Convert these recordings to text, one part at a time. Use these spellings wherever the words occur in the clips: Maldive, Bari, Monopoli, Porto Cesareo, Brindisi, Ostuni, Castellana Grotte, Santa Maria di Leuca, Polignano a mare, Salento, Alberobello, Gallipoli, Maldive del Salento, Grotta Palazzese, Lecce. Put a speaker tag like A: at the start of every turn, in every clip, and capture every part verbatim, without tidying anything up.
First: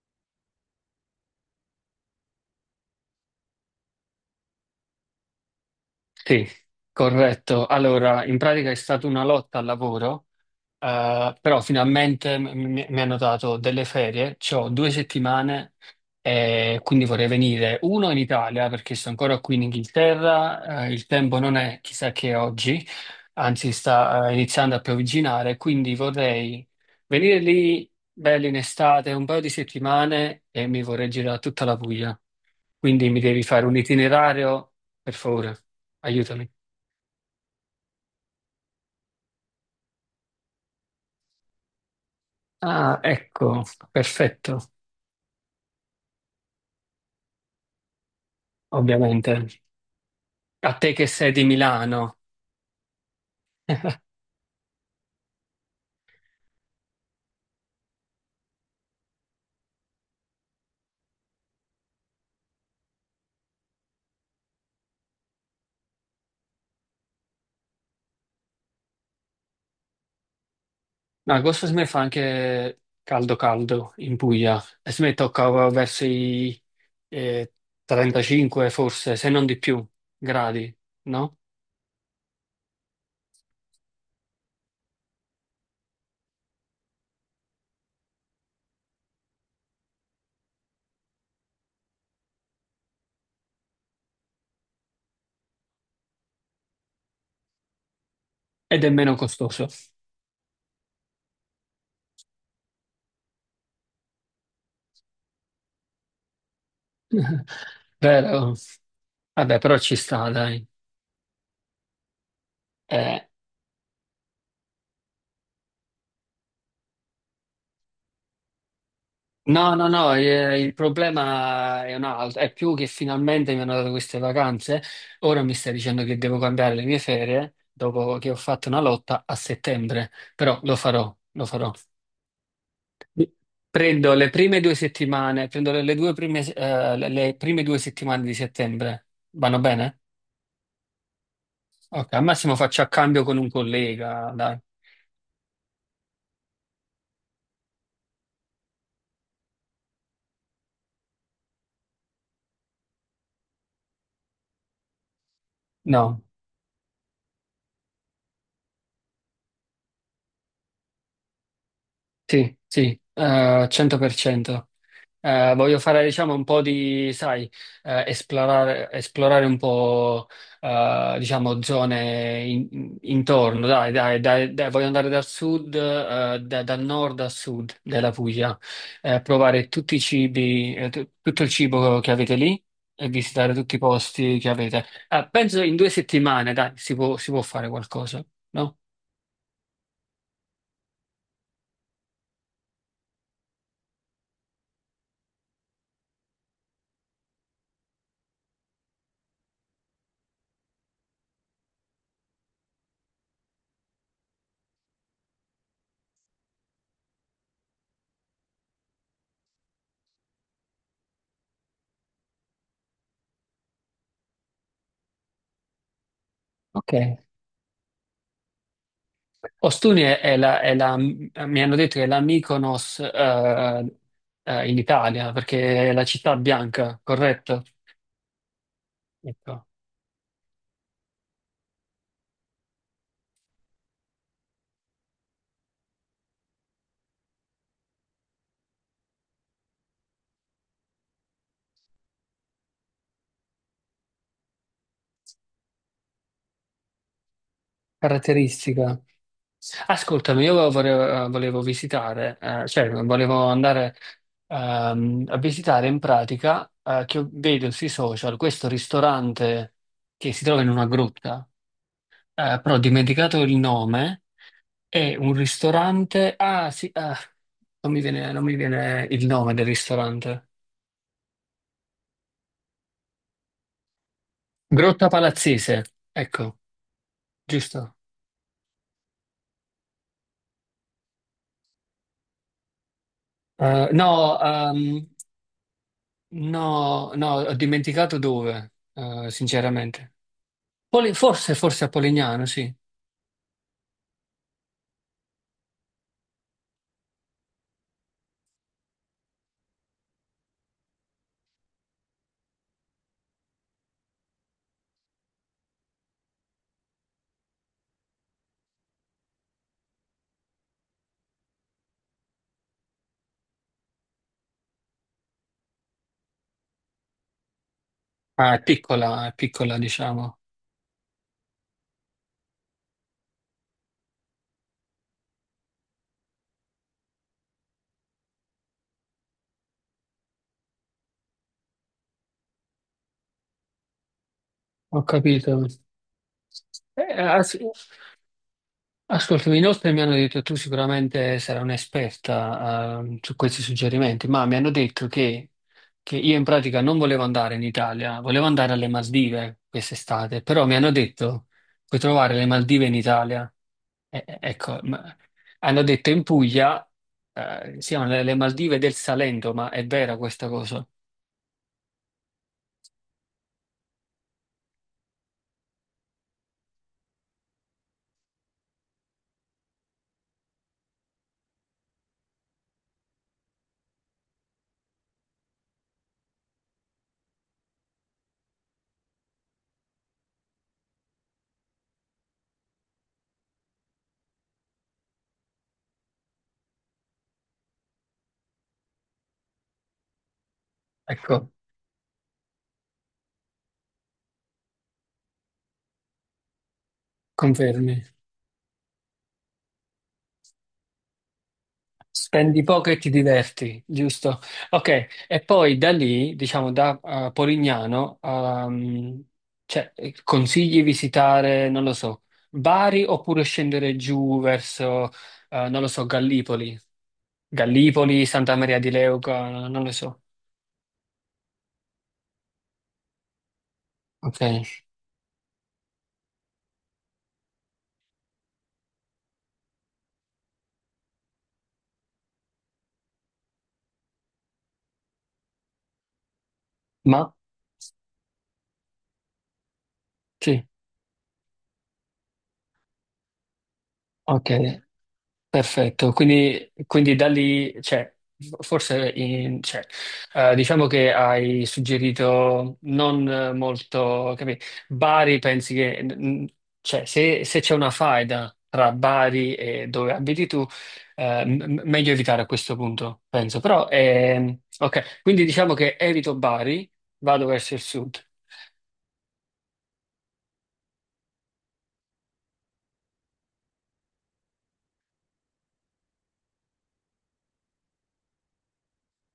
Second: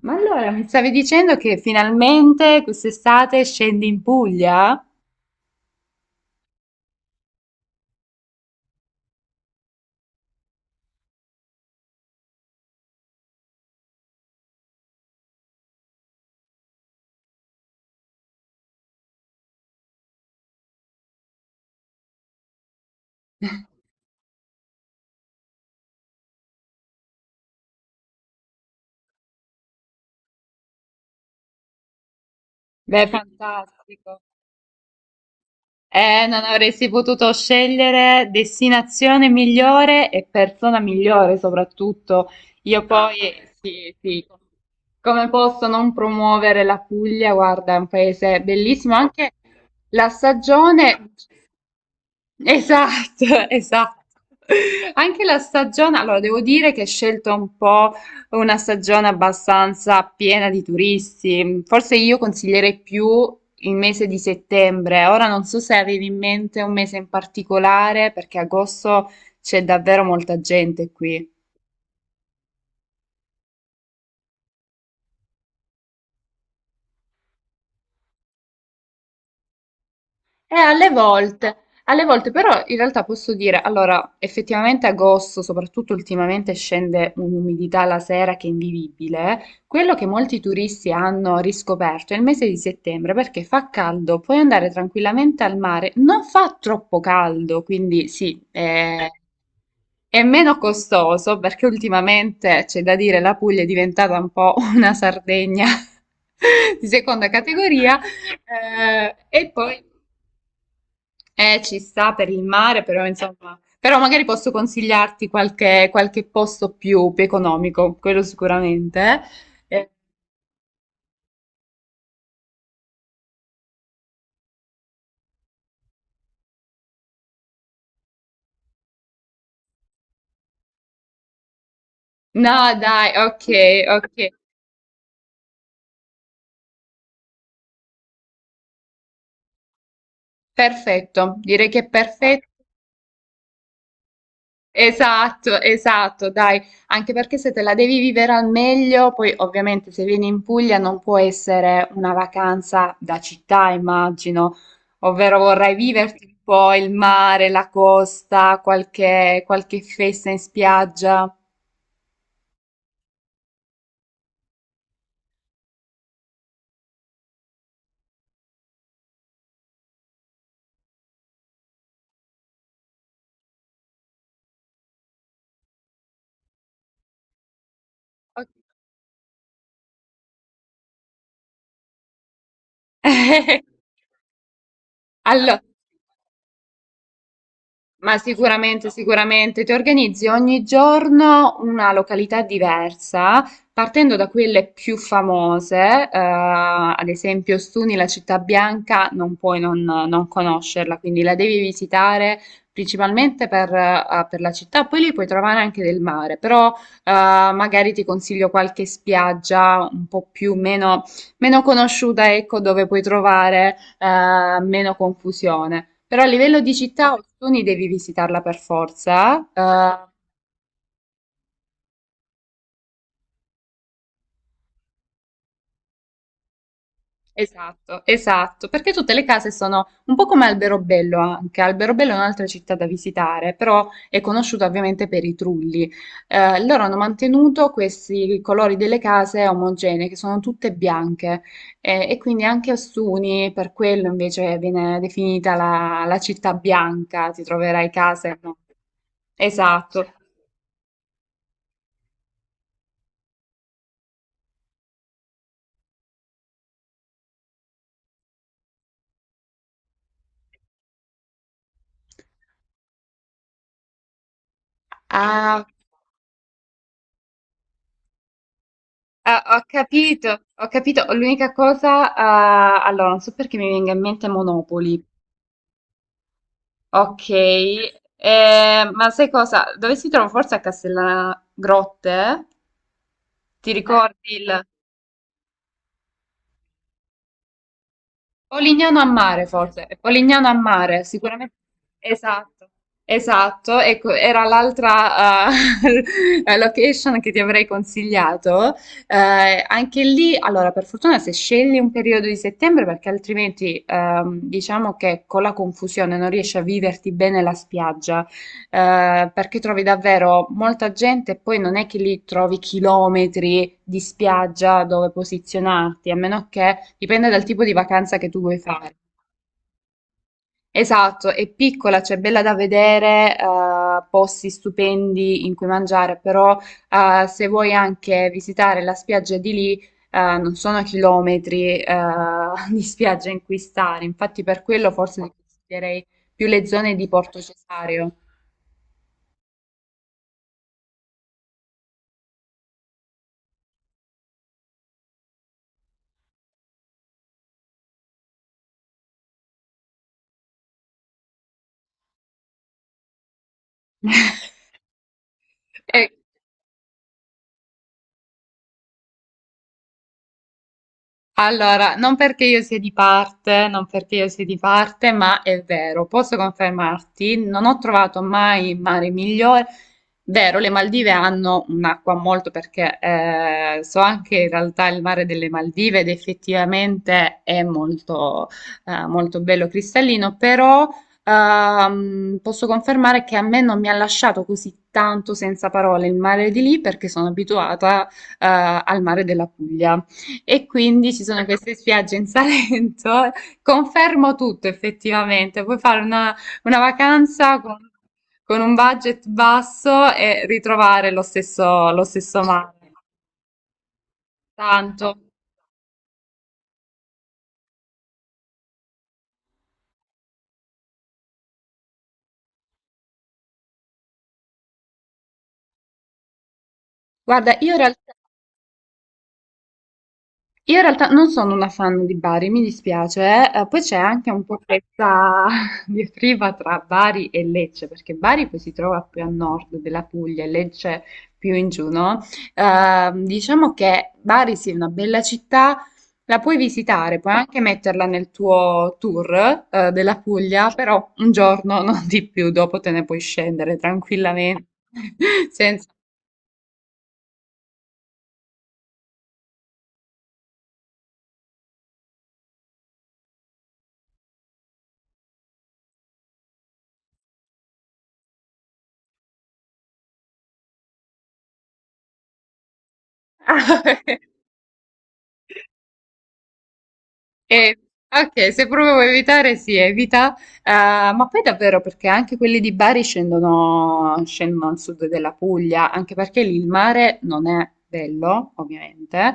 A: Ma allora mi stavi dicendo che finalmente quest'estate scendi in Puglia?
B: Sì, corretto. Allora, in pratica è stata una lotta al lavoro eh, però finalmente m- mi, mi hanno dato delle ferie, ho due settimane e quindi vorrei venire uno in Italia perché sono ancora qui in Inghilterra, eh, il tempo non è chissà che oggi, anzi sta eh, iniziando a piovigginare, quindi vorrei venire lì belli in estate un paio di settimane e mi vorrei girare tutta la Puglia.
A: Beh,
B: Quindi mi devi fare un
A: fantastico.
B: itinerario, per favore,
A: Eh, non
B: aiutami.
A: avresti potuto scegliere destinazione migliore e persona migliore soprattutto. Io
B: Ah,
A: poi,
B: ecco,
A: sì, sì,
B: perfetto,
A: come posso non promuovere la Puglia? Guarda, è un paese bellissimo, anche
B: ovviamente.
A: la
B: A te che
A: stagione.
B: sei di Milano,
A: Esatto, esatto. Anche la stagione, allora devo dire che è scelta un po' una stagione abbastanza piena di turisti. Forse io consiglierei più il mese di settembre. Ora non so se avevi in mente un mese in particolare, perché agosto c'è davvero molta gente qui.
B: no, agosto si me fa anche caldo caldo in Puglia e si me tocca verso i eh, trentacinque forse, se non di più,
A: Eh,
B: gradi,
A: alle
B: no?
A: volte, alle volte però in realtà posso dire, allora, effettivamente agosto, soprattutto ultimamente, scende un'umidità la sera che è invivibile. Quello che molti turisti hanno riscoperto è il mese di settembre perché fa caldo, puoi andare tranquillamente al mare, non fa troppo caldo, quindi sì,
B: Ed è
A: è,
B: meno costoso.
A: è meno costoso perché ultimamente c'è da dire la Puglia è diventata un po' una Sardegna di seconda categoria.
B: Vero?
A: Eh, e
B: Vabbè, però
A: poi
B: ci sta, dai.
A: eh, ci sta per il mare, però
B: Eh,
A: insomma, però magari posso consigliarti qualche, qualche posto più, più economico, quello sicuramente.
B: no, no,
A: Eh,
B: no, eh, il problema è un altro, è più che finalmente mi hanno dato queste vacanze, ora mi stai dicendo che devo cambiare le mie ferie dopo che ho fatto una lotta a settembre, però lo farò, lo farò.
A: no, dai, ok,
B: Prendo
A: ok,
B: le prime due settimane, prendo le, le due prime, eh, le le prime due settimane di settembre. Vanno bene?
A: perfetto, direi che è
B: Ok, al
A: perfetto.
B: massimo faccio a cambio con un collega, dai.
A: Esatto, esatto, dai, anche perché se te la devi vivere al meglio, poi ovviamente se vieni in Puglia non può essere una vacanza da città, immagino, ovvero vorrai
B: No,
A: viverti un po' il mare, la costa, qualche, qualche festa in spiaggia.
B: sì, sì, eh, cento per cento. Eh, voglio fare, diciamo, un po' di, sai, eh, esplorare, esplorare un po', eh, diciamo, zone in- intorno. Dai, dai, dai, dai, voglio andare dal sud, eh, da- dal nord al sud della
A: Ok.
B: Puglia, eh, provare tutti i cibi, eh, tu- tutto il cibo che avete lì e visitare tutti i posti che avete. Eh,
A: Allora.
B: penso in due settimane, dai, si può, si può fare
A: Ma
B: qualcosa, no?
A: sicuramente, sicuramente ti organizzi ogni giorno una località diversa, partendo da quelle più famose, eh, ad esempio Ostuni, la città bianca, non puoi non, non conoscerla, quindi la devi visitare principalmente per, eh, per la città, poi lì puoi trovare anche del mare, però eh, magari ti consiglio qualche spiaggia un po' più meno, meno conosciuta, ecco, dove puoi trovare eh, meno confusione. Però a livello di
B: Ok.
A: città, Ostuni devi visitarla per forza.
B: Ostuni
A: Eh,
B: è, è la, è la- mi hanno detto che è la Mykonos eh, eh, in Italia, perché è la città bianca, corretto?
A: esatto, esatto, perché tutte le case
B: Ecco,
A: sono un po' come Alberobello anche. Alberobello è un'altra città da visitare, però è conosciuta ovviamente per i trulli. Eh, loro hanno mantenuto questi colori delle case omogenee, che sono tutte bianche, eh, e quindi anche Ostuni, per quello invece viene definita la, la città bianca, ti troverai case, no?
B: caratteristica.
A: Esatto.
B: Ascoltami, io volevo, volevo visitare, eh, cioè volevo andare ehm, a visitare in pratica, eh, che vedo sui social, questo ristorante che si trova in una grotta, eh, però ho dimenticato il nome. È un
A: Ah,
B: ristorante. Ah, sì, ah, non mi viene, non mi viene il
A: ah,
B: nome
A: ho
B: del
A: capito,
B: ristorante.
A: ho capito. L'unica cosa, ah, allora, non so perché mi venga in mente Monopoli.
B: Grotta Palazzese, ecco,
A: Ok,
B: giusto.
A: eh, ma sai cosa? Dove si trova? Forse a Castellana Grotte? Ti
B: Eh,
A: ricordi
B: no,
A: il...
B: ehm, no, no, ho dimenticato dove,
A: Polignano a
B: eh,
A: mare, forse.
B: sinceramente.
A: Polignano a mare,
B: Poli-
A: sicuramente.
B: forse, forse a Polignano,
A: Esatto,
B: sì.
A: esatto. Ecco, era l'altra eh, location che ti avrei consigliato. Eh, anche lì, allora, per fortuna se scegli un periodo di settembre, perché altrimenti ehm, diciamo che con la confusione non riesci a viverti bene la spiaggia eh, perché trovi davvero molta gente e poi non è che lì trovi chilometri di spiaggia dove posizionarti, a meno che dipende dal tipo di vacanza che tu
B: Ah,
A: vuoi
B: è
A: fare.
B: piccola, è piccola, diciamo.
A: Esatto, è piccola, cioè bella da vedere, eh, posti stupendi in cui mangiare, però eh, se vuoi anche visitare la spiaggia di lì, eh, non sono chilometri eh, di spiaggia in cui stare, infatti per quello
B: Ho
A: forse
B: capito.
A: consiglierei più le zone di
B: Eh,
A: Porto
B: ah, sì.
A: Cesareo.
B: Ascoltami, inoltre mi hanno detto tu sicuramente sarai un'esperta eh, su questi suggerimenti, ma mi hanno detto che, che io in pratica non volevo andare in Italia, volevo andare alle Maldive quest'estate, però mi hanno detto puoi trovare le Maldive in Italia. E- e- ecco, ma- hanno
A: Eh,
B: detto in Puglia eh, siano le, le Maldive del Salento, ma è vera questa cosa?
A: allora, non perché io sia di parte, non perché io sia di parte, ma è vero, posso confermarti, non ho trovato mai mare migliore. Vero, le Maldive hanno un'acqua molto perché eh, so anche in realtà il mare delle Maldive ed effettivamente è molto, eh, molto bello cristallino, però ehm, posso confermare che a me non mi ha lasciato così tanto senza parole il mare di lì perché sono abituata eh, al mare della Puglia. E quindi ci sono
B: Ecco,
A: queste spiagge in Salento. Confermo tutto effettivamente. Puoi fare una, una vacanza con,
B: confermi.
A: con un budget basso e ritrovare lo stesso, lo stesso
B: Spendi
A: mare.
B: poco e ti diverti, giusto? Ok,
A: Tanto.
B: e poi da lì, diciamo da eh, Polignano, ehm, cioè, eh, consigli visitare, non lo so, Bari oppure scendere giù verso, eh, non lo so, Gallipoli,
A: Guarda, io in realtà
B: Gallipoli, Santa Maria di Leuca, non lo so.
A: io in realtà non sono una fan di Bari, mi dispiace, eh. Eh, poi c'è anche
B: Ok,
A: un po' questa diatriba tra Bari e Lecce, perché Bari poi si trova più a nord della Puglia e Lecce più in giù, no? Ehm, diciamo che Bari sì, è una bella città, la puoi visitare,
B: ma
A: puoi anche metterla nel tuo tour, eh, della
B: sì,
A: Puglia, però un giorno, non di più, dopo te ne puoi scendere tranquillamente,
B: ok.
A: senza...
B: Perfetto, quindi, quindi da lì, cioè, forse in- cioè, eh, diciamo che hai suggerito non eh, molto, capì? Bari, pensi che, mm, cioè, se, se c'è una faida tra Bari e dove abiti tu, eh, m- m- meglio evitare a questo punto, penso. Però, ehm, ok, quindi diciamo che evito Bari, vado verso
A: Eh,
B: il sud.
A: ok, se proprio vuoi evitare, si evita. Eh, ma poi davvero perché anche quelli di Bari scendono, scendono al sud della Puglia, anche perché lì il mare non è bello, ovviamente.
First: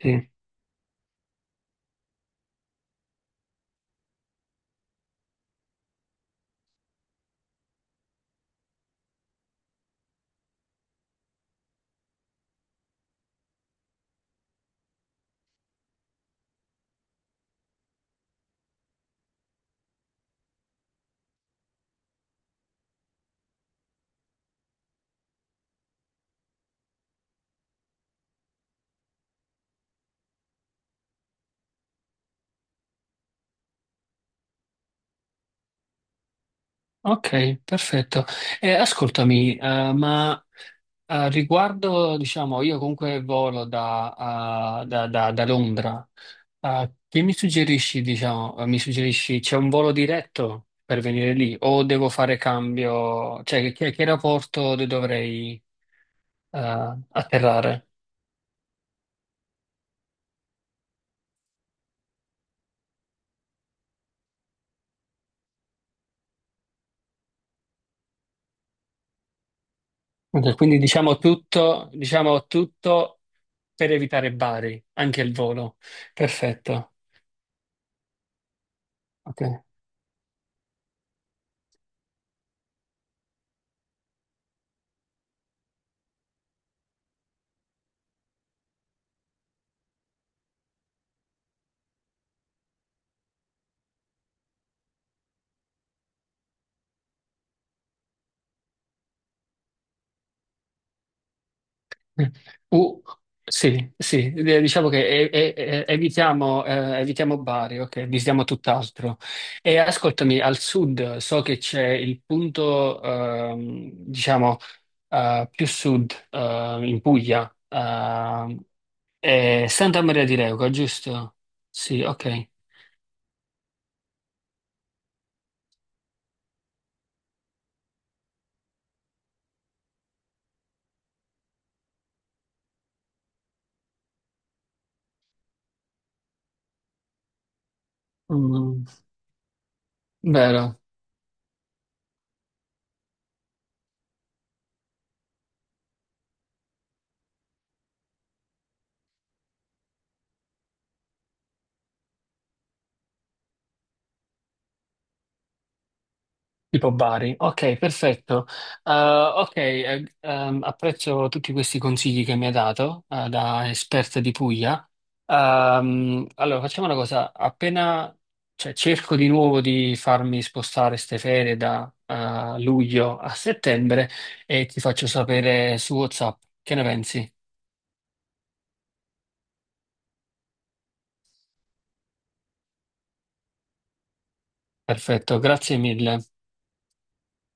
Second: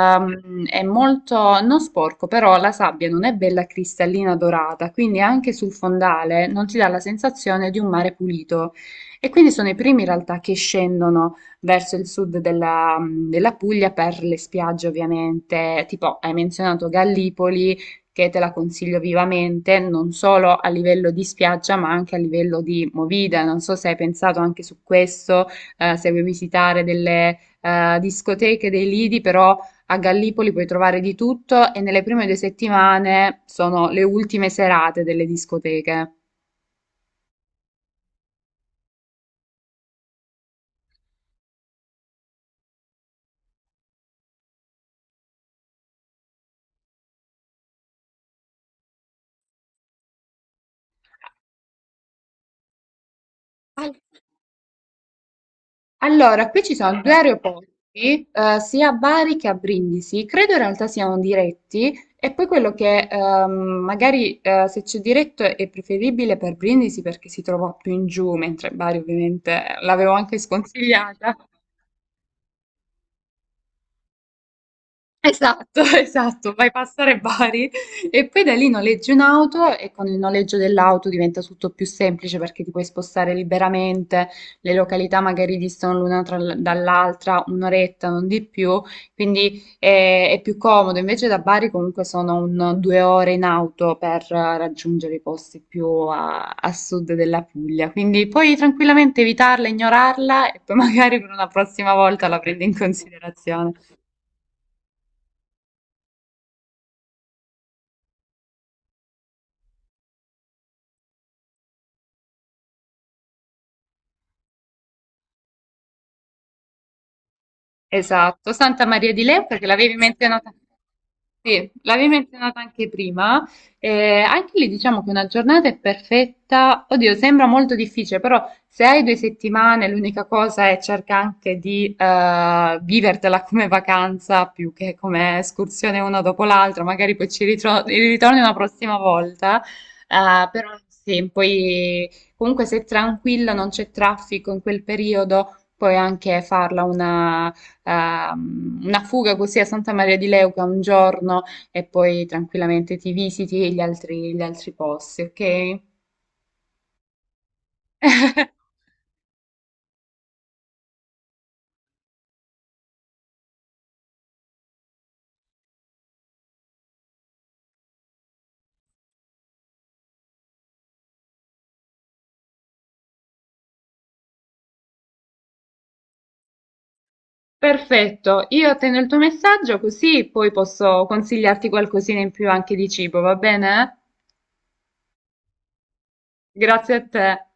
B: Sì.
A: È molto, non sporco, però la sabbia non è bella cristallina dorata, quindi anche sul fondale non ti dà la sensazione di un mare pulito. E quindi sono i primi in realtà che scendono verso il sud della, della Puglia per le spiagge ovviamente. Tipo, hai menzionato Gallipoli, che te la consiglio vivamente, non solo a livello di spiaggia, ma anche a livello di movida. Non so se hai pensato anche su questo, eh, se vuoi visitare delle eh, discoteche, dei lidi, però... A Gallipoli puoi trovare di tutto e nelle prime due settimane sono le ultime serate delle discoteche.
B: Ok, perfetto. Eh, ascoltami, eh, ma... Eh, riguardo, diciamo, io comunque volo da, ah, da- da- da Londra. Ah, che mi suggerisci, diciamo, eh, mi suggerisci c'è un volo diretto per venire lì o devo fare cambio? Cioè, che, che aeroporto de- dovrei,
A: Allora, qui ci
B: eh,
A: sono due aeroporti,
B: atterrare?
A: eh, sia a Bari che a Brindisi. Credo in realtà siano diretti e poi quello che ehm, magari eh, se c'è diretto è preferibile per Brindisi perché si trova più in giù, mentre Bari ovviamente l'avevo anche
B: Ok, quindi diciamo
A: sconsigliata.
B: tutto, diciamo tutto per evitare Bari, anche il volo.
A: Esatto, esatto, vai
B: Perfetto.
A: passare Bari e poi da lì noleggi
B: Ok.
A: un'auto e con il noleggio dell'auto diventa tutto più semplice perché ti puoi spostare liberamente, le località magari distano l'una tra l- dall'altra un'oretta, non di più, quindi eh, è, più comodo. Invece da Bari comunque sono un, due ore in auto per eh, raggiungere i posti più a, a sud della Puglia, quindi puoi tranquillamente evitarla, ignorarla e poi magari per una prossima
B: Mm.
A: volta la prendi in
B: Uh,
A: considerazione.
B: sì, sì, eh, diciamo che e- e- e- evitiamo, eh, evitiamo Bari, ok, evitiamo tutt'altro. E ascoltami, al sud so che c'è il punto, ehm, diciamo, eh, più sud, eh, in Puglia,
A: Esatto,
B: ehm,
A: Santa Maria di Leu
B: è
A: perché l'avevi
B: Santa Maria di
A: menzionata,
B: Leuca, giusto?
A: sì,
B: Sì,
A: l'avevi
B: ok.
A: menzionata anche prima. Eh, anche lì diciamo che una giornata è perfetta. Oddio, sembra molto difficile, però se hai due settimane, l'unica cosa è cerca anche di eh, vivertela come vacanza più che come escursione una dopo l'altra. Magari poi ci ritro- ritorni una
B: Mm,
A: prossima volta. Eh, però
B: vero.
A: sì, poi comunque se è tranquilla, non c'è traffico in quel periodo puoi anche farla una ehm, una fuga così a Santa Maria di Leuca un giorno e poi tranquillamente ti visiti gli altri, gli altri posti, ok?
B: Tipo Bari, ok, perfetto. Eh, ok, eh, ehm, apprezzo tutti questi consigli che mi ha dato, eh, da esperta di Puglia. Ehm, allora, facciamo una cosa, appena, cioè, cerco di nuovo di farmi spostare ste ferie da, eh, luglio a settembre e ti faccio sapere su WhatsApp. Che ne pensi?
A: Perfetto, io attendo il tuo messaggio così poi posso consigliarti qualcosina in più anche di cibo, va bene?
B: Perfetto, grazie mille.
A: Grazie a te.